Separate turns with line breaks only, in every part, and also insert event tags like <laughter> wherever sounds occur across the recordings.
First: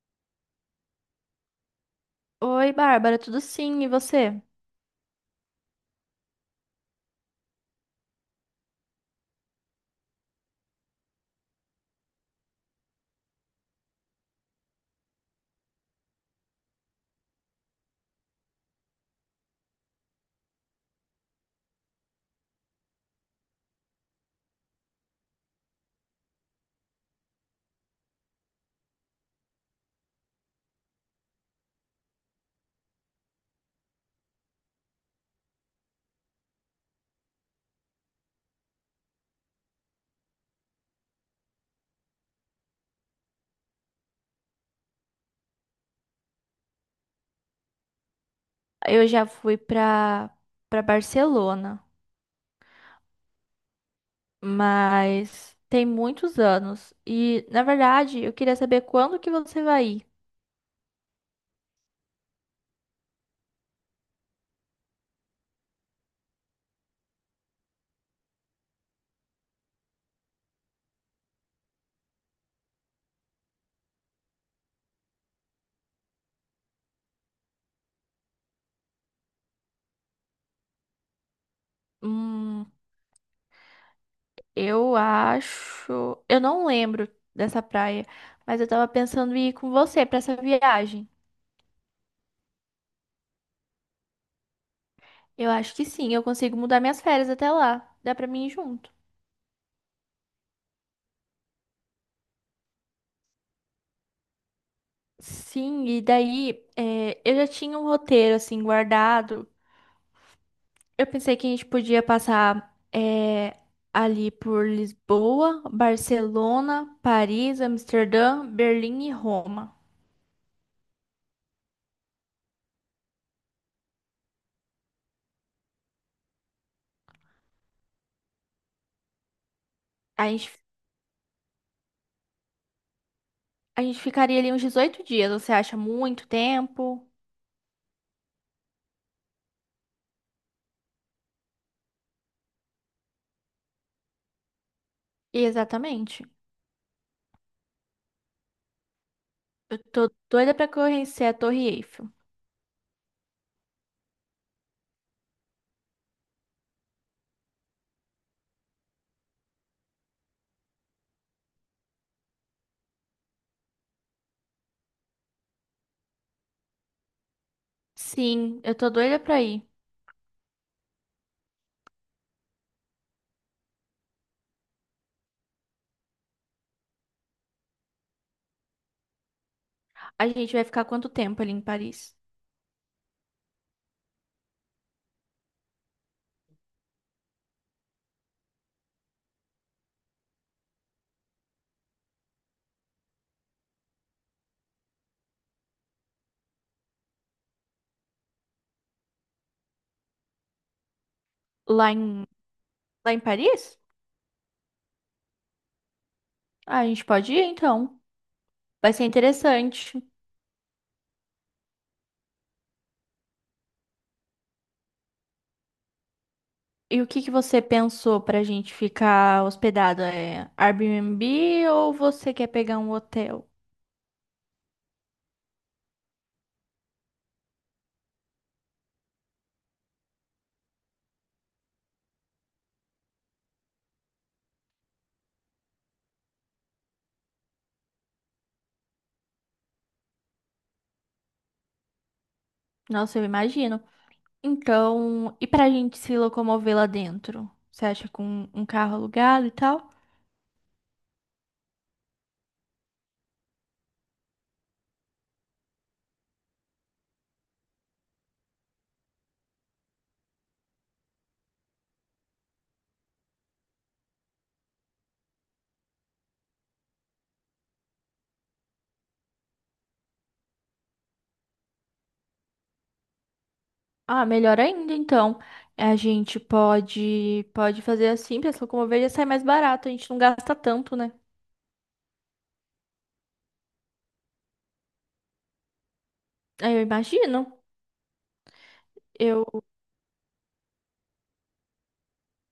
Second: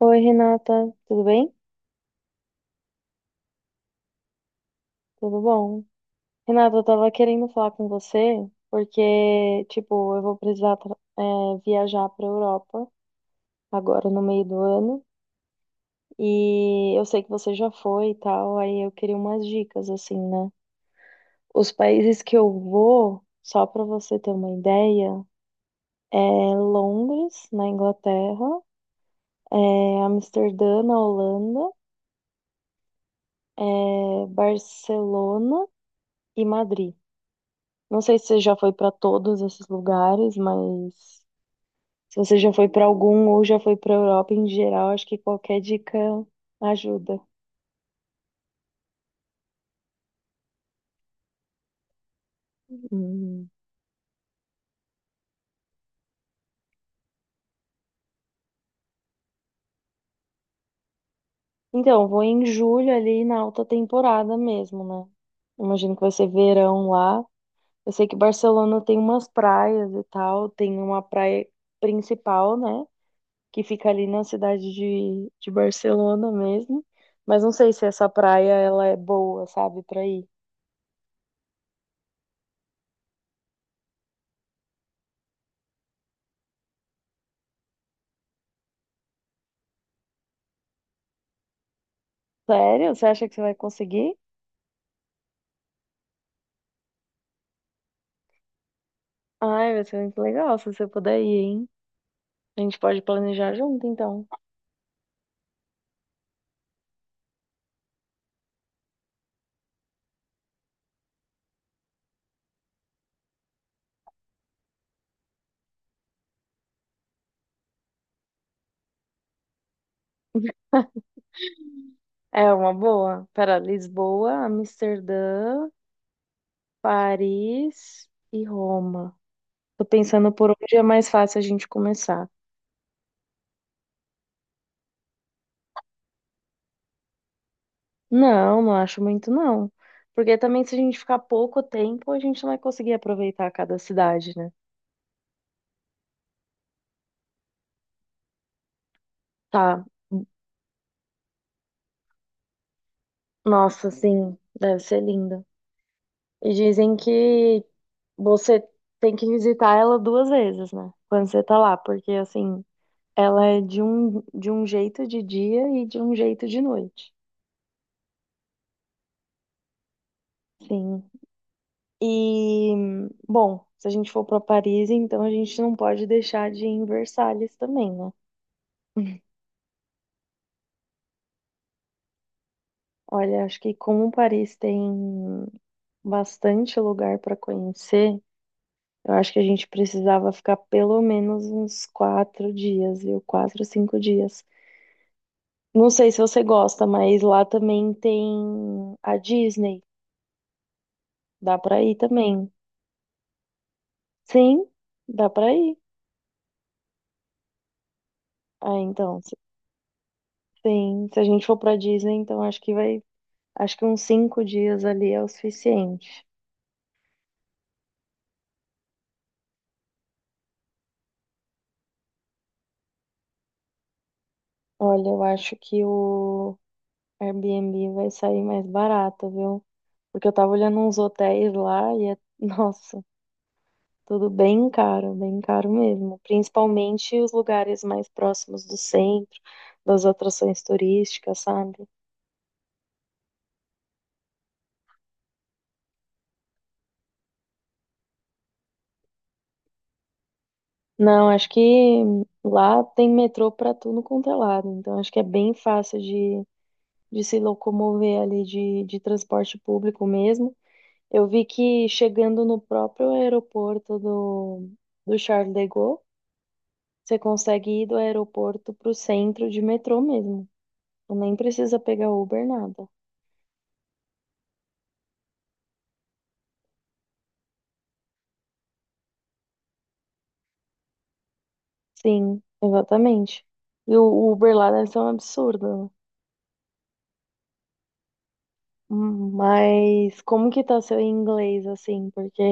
Oi, Renata, tudo bem?
Oi, Bárbara, tudo sim, e você?
Tudo bom? Renata, eu tava querendo falar com você porque, tipo, eu vou precisar, viajar pra Europa agora no meio do ano e eu sei que você já foi e tal, aí eu queria umas dicas, assim, né? Os países que eu vou, só pra você ter uma ideia, é Londres, na Inglaterra, é Amsterdã, na Holanda, Barcelona e Madrid. Não sei se você já foi para todos esses lugares, mas se você já foi para algum ou já foi para Europa em geral, acho que qualquer dica ajuda.
Eu já fui pra para Barcelona,
Hum.
mas tem muitos anos. E, na verdade, eu queria saber quando que você vai ir.
Então, vou em julho ali na alta temporada mesmo, né? Imagino que vai ser verão lá. Eu sei que Barcelona tem umas praias e tal, tem uma praia principal, né? Que fica ali na cidade de Barcelona mesmo. Mas não sei se essa praia ela é boa, sabe, pra ir.
Hum, eu não lembro dessa praia, mas eu tava pensando em ir com você pra essa viagem.
Sério? Você acha que você vai conseguir?
Eu acho que sim, eu consigo mudar minhas férias até lá. Dá pra mim ir junto.
Ai, vai ser muito legal se você puder ir, hein? A gente pode planejar junto, então.
Sim, e daí, eu já tinha um roteiro assim guardado. Eu pensei que a gente podia passar ali por Lisboa, Barcelona, Paris, Amsterdã, Berlim e Roma.
É uma boa. Pera, Lisboa, Amsterdã, Paris e Roma. Tô
A
pensando por
gente,
onde é mais fácil a gente começar.
a gente ficaria ali uns 18 dias, você acha muito tempo?
Não, não acho muito, não. Porque também se a gente ficar pouco tempo, a gente não vai conseguir aproveitar cada cidade, né?
Exatamente. Eu
Tá.
tô doida pra conhecer a Torre Eiffel.
Nossa, sim, deve ser linda. E dizem que você tem que visitar ela duas vezes, né? Quando você tá lá, porque assim. Ela é de um jeito de dia e de um jeito de noite.
Sim, eu tô doida pra ir.
Sim. E, bom, se a gente for para Paris, então a gente não pode deixar de ir em Versalhes também, né?
A gente vai ficar quanto tempo ali em Paris?
Olha, acho que como Paris tem bastante lugar para conhecer, eu acho que a gente precisava ficar pelo menos uns quatro dias, viu? Quatro, cinco dias. Não sei se você gosta, mas lá também tem a Disney. Dá para
Lá
ir
em,
também.
lá em Paris?
Sim, dá para ir.
Ah, a gente pode ir então.
Ah,
Vai ser
então,
interessante.
sim. Se a gente for pra Disney, então acho que vai. Acho que uns cinco dias ali é o suficiente.
E o que que você pensou pra gente ficar hospedado? É Airbnb ou você quer pegar um hotel?
Olha, eu acho que o Airbnb vai sair mais barato, viu? Porque eu tava olhando uns hotéis lá e <laughs> nossa, tudo bem caro mesmo. Principalmente os lugares mais próximos do centro, das atrações turísticas, sabe?
Nossa, eu imagino. Então, e pra gente se locomover lá dentro? Você acha com um carro alugado e tal?
Não, acho que lá tem metrô pra tudo quanto é lado, então acho que é bem fácil de se locomover ali de transporte público mesmo. Eu vi que chegando no próprio aeroporto do Charles de Gaulle, você consegue ir do aeroporto para o centro de metrô mesmo. Então, nem precisa pegar Uber, nada.
Ah, melhor ainda, então. A gente pode fazer assim pra se locomover, já sai mais barato, a gente não gasta tanto, né?
Sim, exatamente. E o Uber lá deve ser um absurdo, né?
Ah, eu imagino. Eu,
Mas como que tá seu inglês, assim? Porque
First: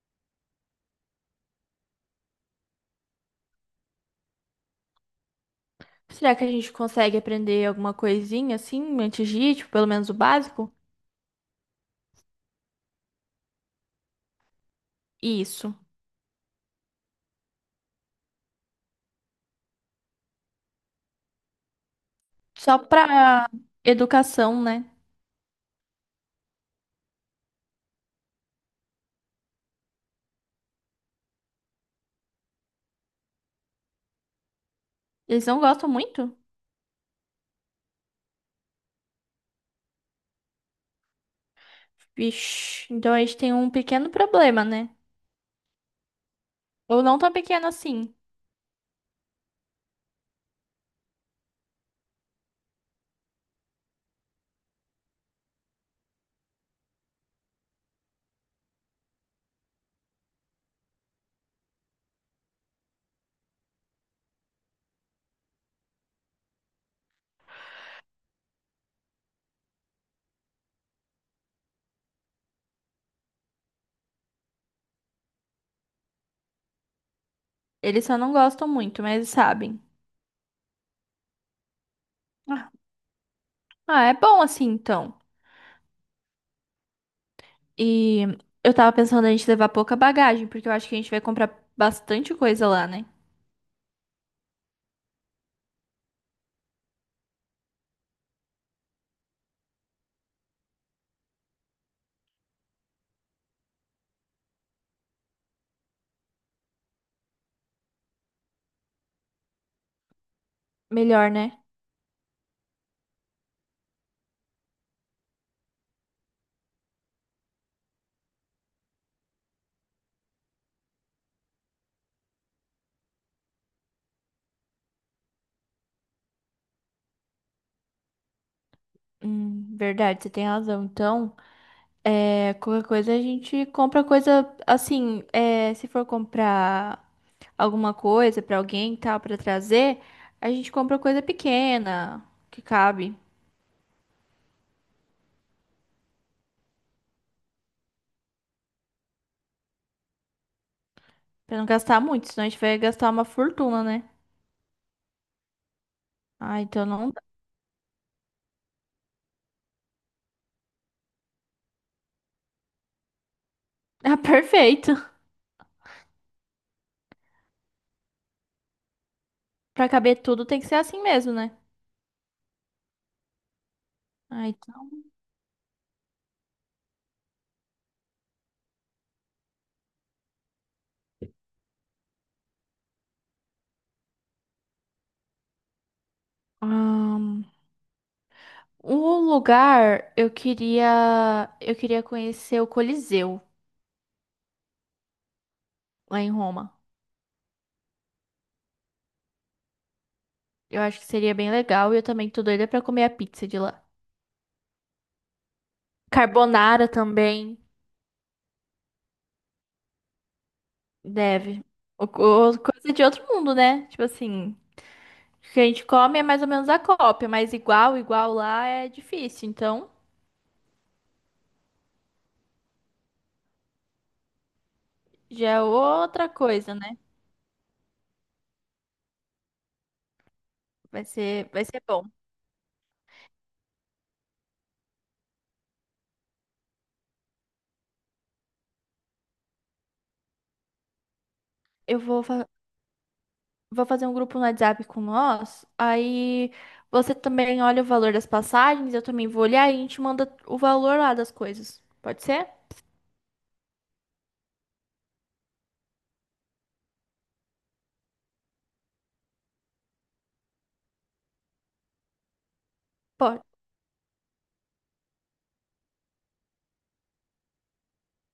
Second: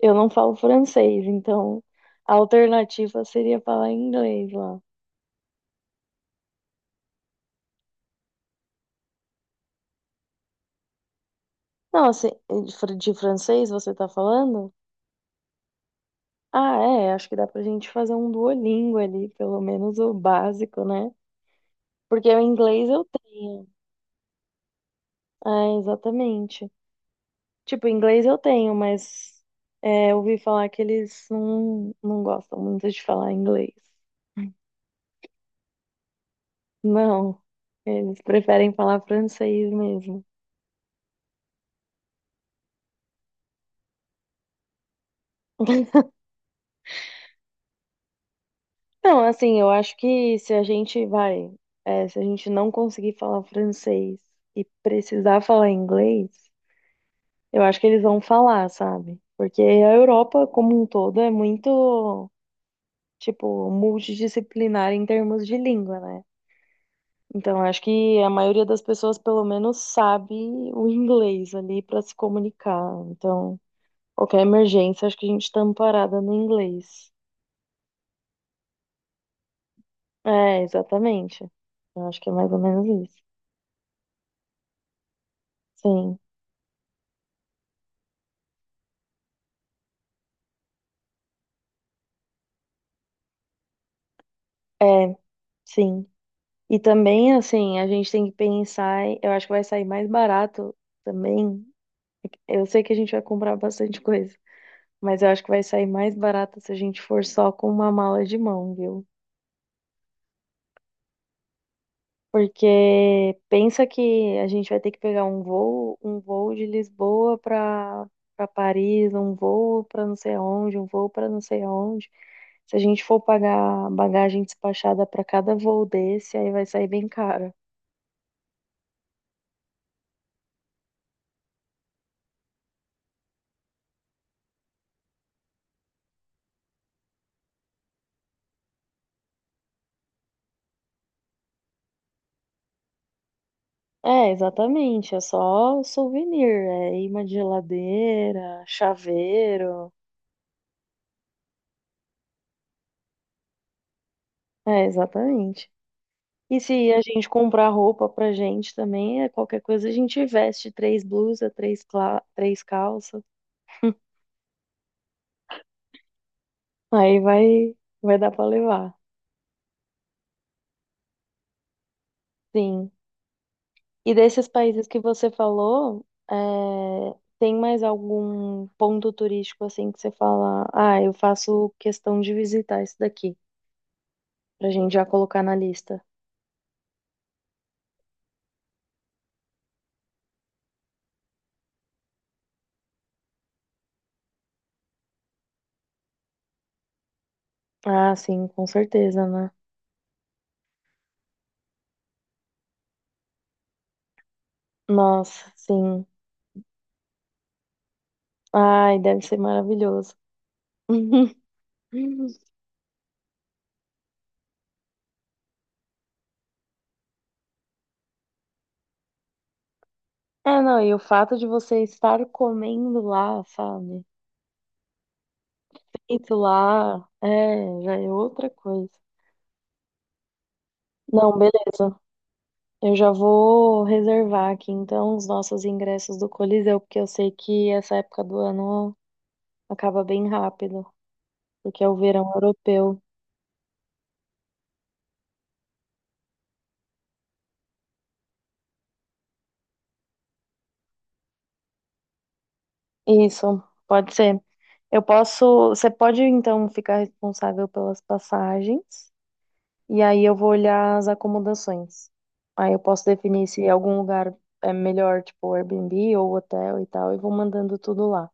eu não falo francês, então a alternativa seria falar inglês lá.
será que a gente consegue aprender alguma coisinha assim antes de ir, tipo, pelo menos o básico?
Não, assim, de francês você tá falando?
Isso.
Ah, é, acho que dá pra gente fazer um Duolingo ali, pelo menos o básico, né? Porque o
Só
inglês eu
pra
tenho.
educação, né?
Ah, exatamente. Tipo, inglês eu tenho, mas eu ouvi falar que eles não gostam muito de falar inglês.
Eles não gostam muito?
Não, eles preferem falar francês mesmo.
Vixe, então a gente tem um pequeno problema, né? Ou não tão pequeno assim.
Não, assim, eu acho que se a gente vai, é, se a gente não conseguir falar francês e precisar falar inglês. Eu acho que eles vão falar, sabe? Porque a Europa, como um todo, é muito, tipo, multidisciplinar em termos de língua, né? Então, eu acho que a maioria das pessoas, pelo menos, sabe o inglês ali para se comunicar. Então, qualquer emergência, acho que a gente tá amparada no inglês.
Eles só não gostam muito, mas eles sabem.
É, exatamente. Eu acho que é mais ou
Ah,
menos isso.
ah, é bom assim então.
Sim.
E eu tava pensando a gente levar pouca bagagem, porque eu acho que a gente vai comprar bastante coisa lá, né?
É, sim. E também, assim, a gente tem que pensar, eu acho que vai sair mais barato também. Eu sei que a gente vai comprar bastante coisa, mas eu acho que vai sair mais barato se a gente for só com uma mala de mão, viu?
Melhor, né?
Porque pensa que a gente vai ter que pegar um voo de Lisboa para Paris, um voo para não sei onde, um voo para não sei onde. Se a gente for pagar bagagem despachada para cada voo desse, aí vai sair bem caro.
Verdade, você tem razão. Então, é, qualquer coisa a gente compra coisa assim, é, se for comprar alguma coisa pra alguém e tal, pra trazer, a gente compra coisa pequena, que cabe.
É, exatamente, é só souvenir, é imã de geladeira, chaveiro.
Pra não gastar muito, senão a gente vai gastar uma fortuna, né?
É, exatamente. E
Ah, então
se a
não dá.
gente comprar roupa pra gente também, é qualquer coisa, a gente veste três blusas, três calças.
<laughs> Ah, perfeito.
Aí vai, dar pra levar.
Pra caber tudo tem que ser assim mesmo, né?
Sim. E desses
Ah,
países
então.
que você falou, é, tem mais algum ponto turístico assim que você fala, ah, eu faço questão de visitar isso daqui, pra gente já colocar na lista.
Ahn, um lugar, eu queria conhecer o Coliseu lá em Roma.
Ah, sim, com certeza, né?
Eu acho que seria bem legal e eu também tô doida pra comer a pizza de lá.
Nossa, sim.
Carbonara também,
Ai, deve ser maravilhoso. <laughs>
deve. O- coisa de outro mundo, né? Tipo assim, o que a gente come é mais ou menos a cópia, mas igual, igual lá é difícil. Então,
É, não, e o fato de você estar comendo lá, sabe?
já é outra
Feito
coisa, né?
lá, já é outra coisa. Não,
Vai ser
beleza.
bom.
Eu já vou reservar aqui então os nossos ingressos do Coliseu, porque eu sei que essa época do ano acaba bem rápido, porque é o
Eu vou,
verão
fa-
europeu.
vou fazer um grupo no WhatsApp com nós. Aí você também olha o valor das passagens, eu também vou olhar e a gente manda o valor lá das coisas. Pode ser?
Isso, pode ser. Eu posso, você pode então ficar responsável pelas passagens. E aí eu vou olhar as acomodações. Aí eu posso
Pode,
definir se algum lugar é melhor, tipo Airbnb ou hotel e tal, e vou mandando tudo lá.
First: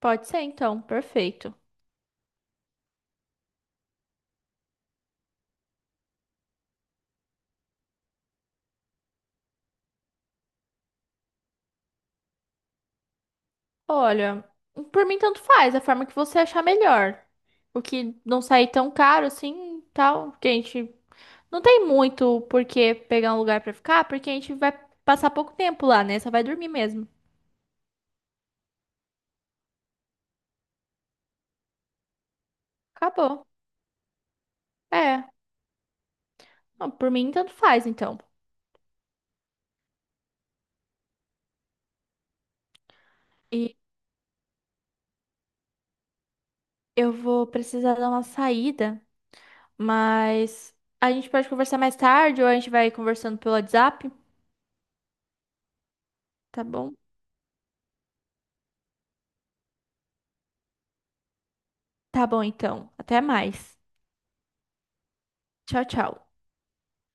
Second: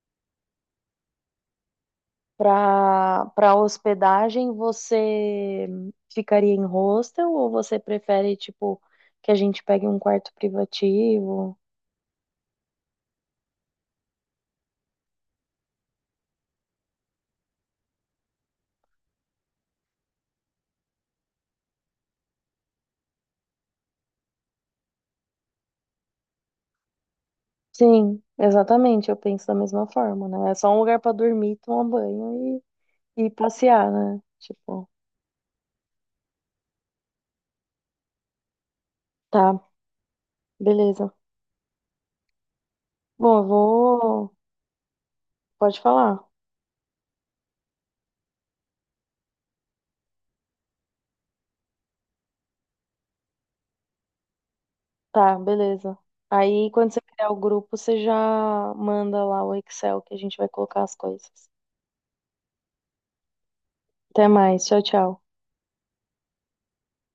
pode ser, então. Perfeito.
Para hospedagem, você ficaria em hostel ou você prefere, tipo, que a gente pegue um quarto privativo?
Olha, por mim tanto faz, a forma que você achar melhor. O que não sair tão caro assim, tal, porque a gente não tem muito por que pegar um lugar pra ficar, porque a gente vai passar pouco tempo lá, né? Só vai dormir mesmo.
Sim, exatamente, eu penso da mesma forma, né? É só um lugar para dormir, tomar banho e
Acabou.
passear, né? Tipo,
É, não, por mim tanto faz, então.
tá, beleza. Bom, eu
E
vou. Pode falar.
eu vou precisar dar uma saída, mas a gente pode conversar mais tarde ou a gente vai conversando pelo WhatsApp,
Tá, beleza.
tá
Aí, quando
bom?
você criar o grupo, você já manda lá o Excel que a gente vai colocar as coisas.
Tá bom, então. Até mais.
Até mais. Tchau, tchau.
Tchau, tchau.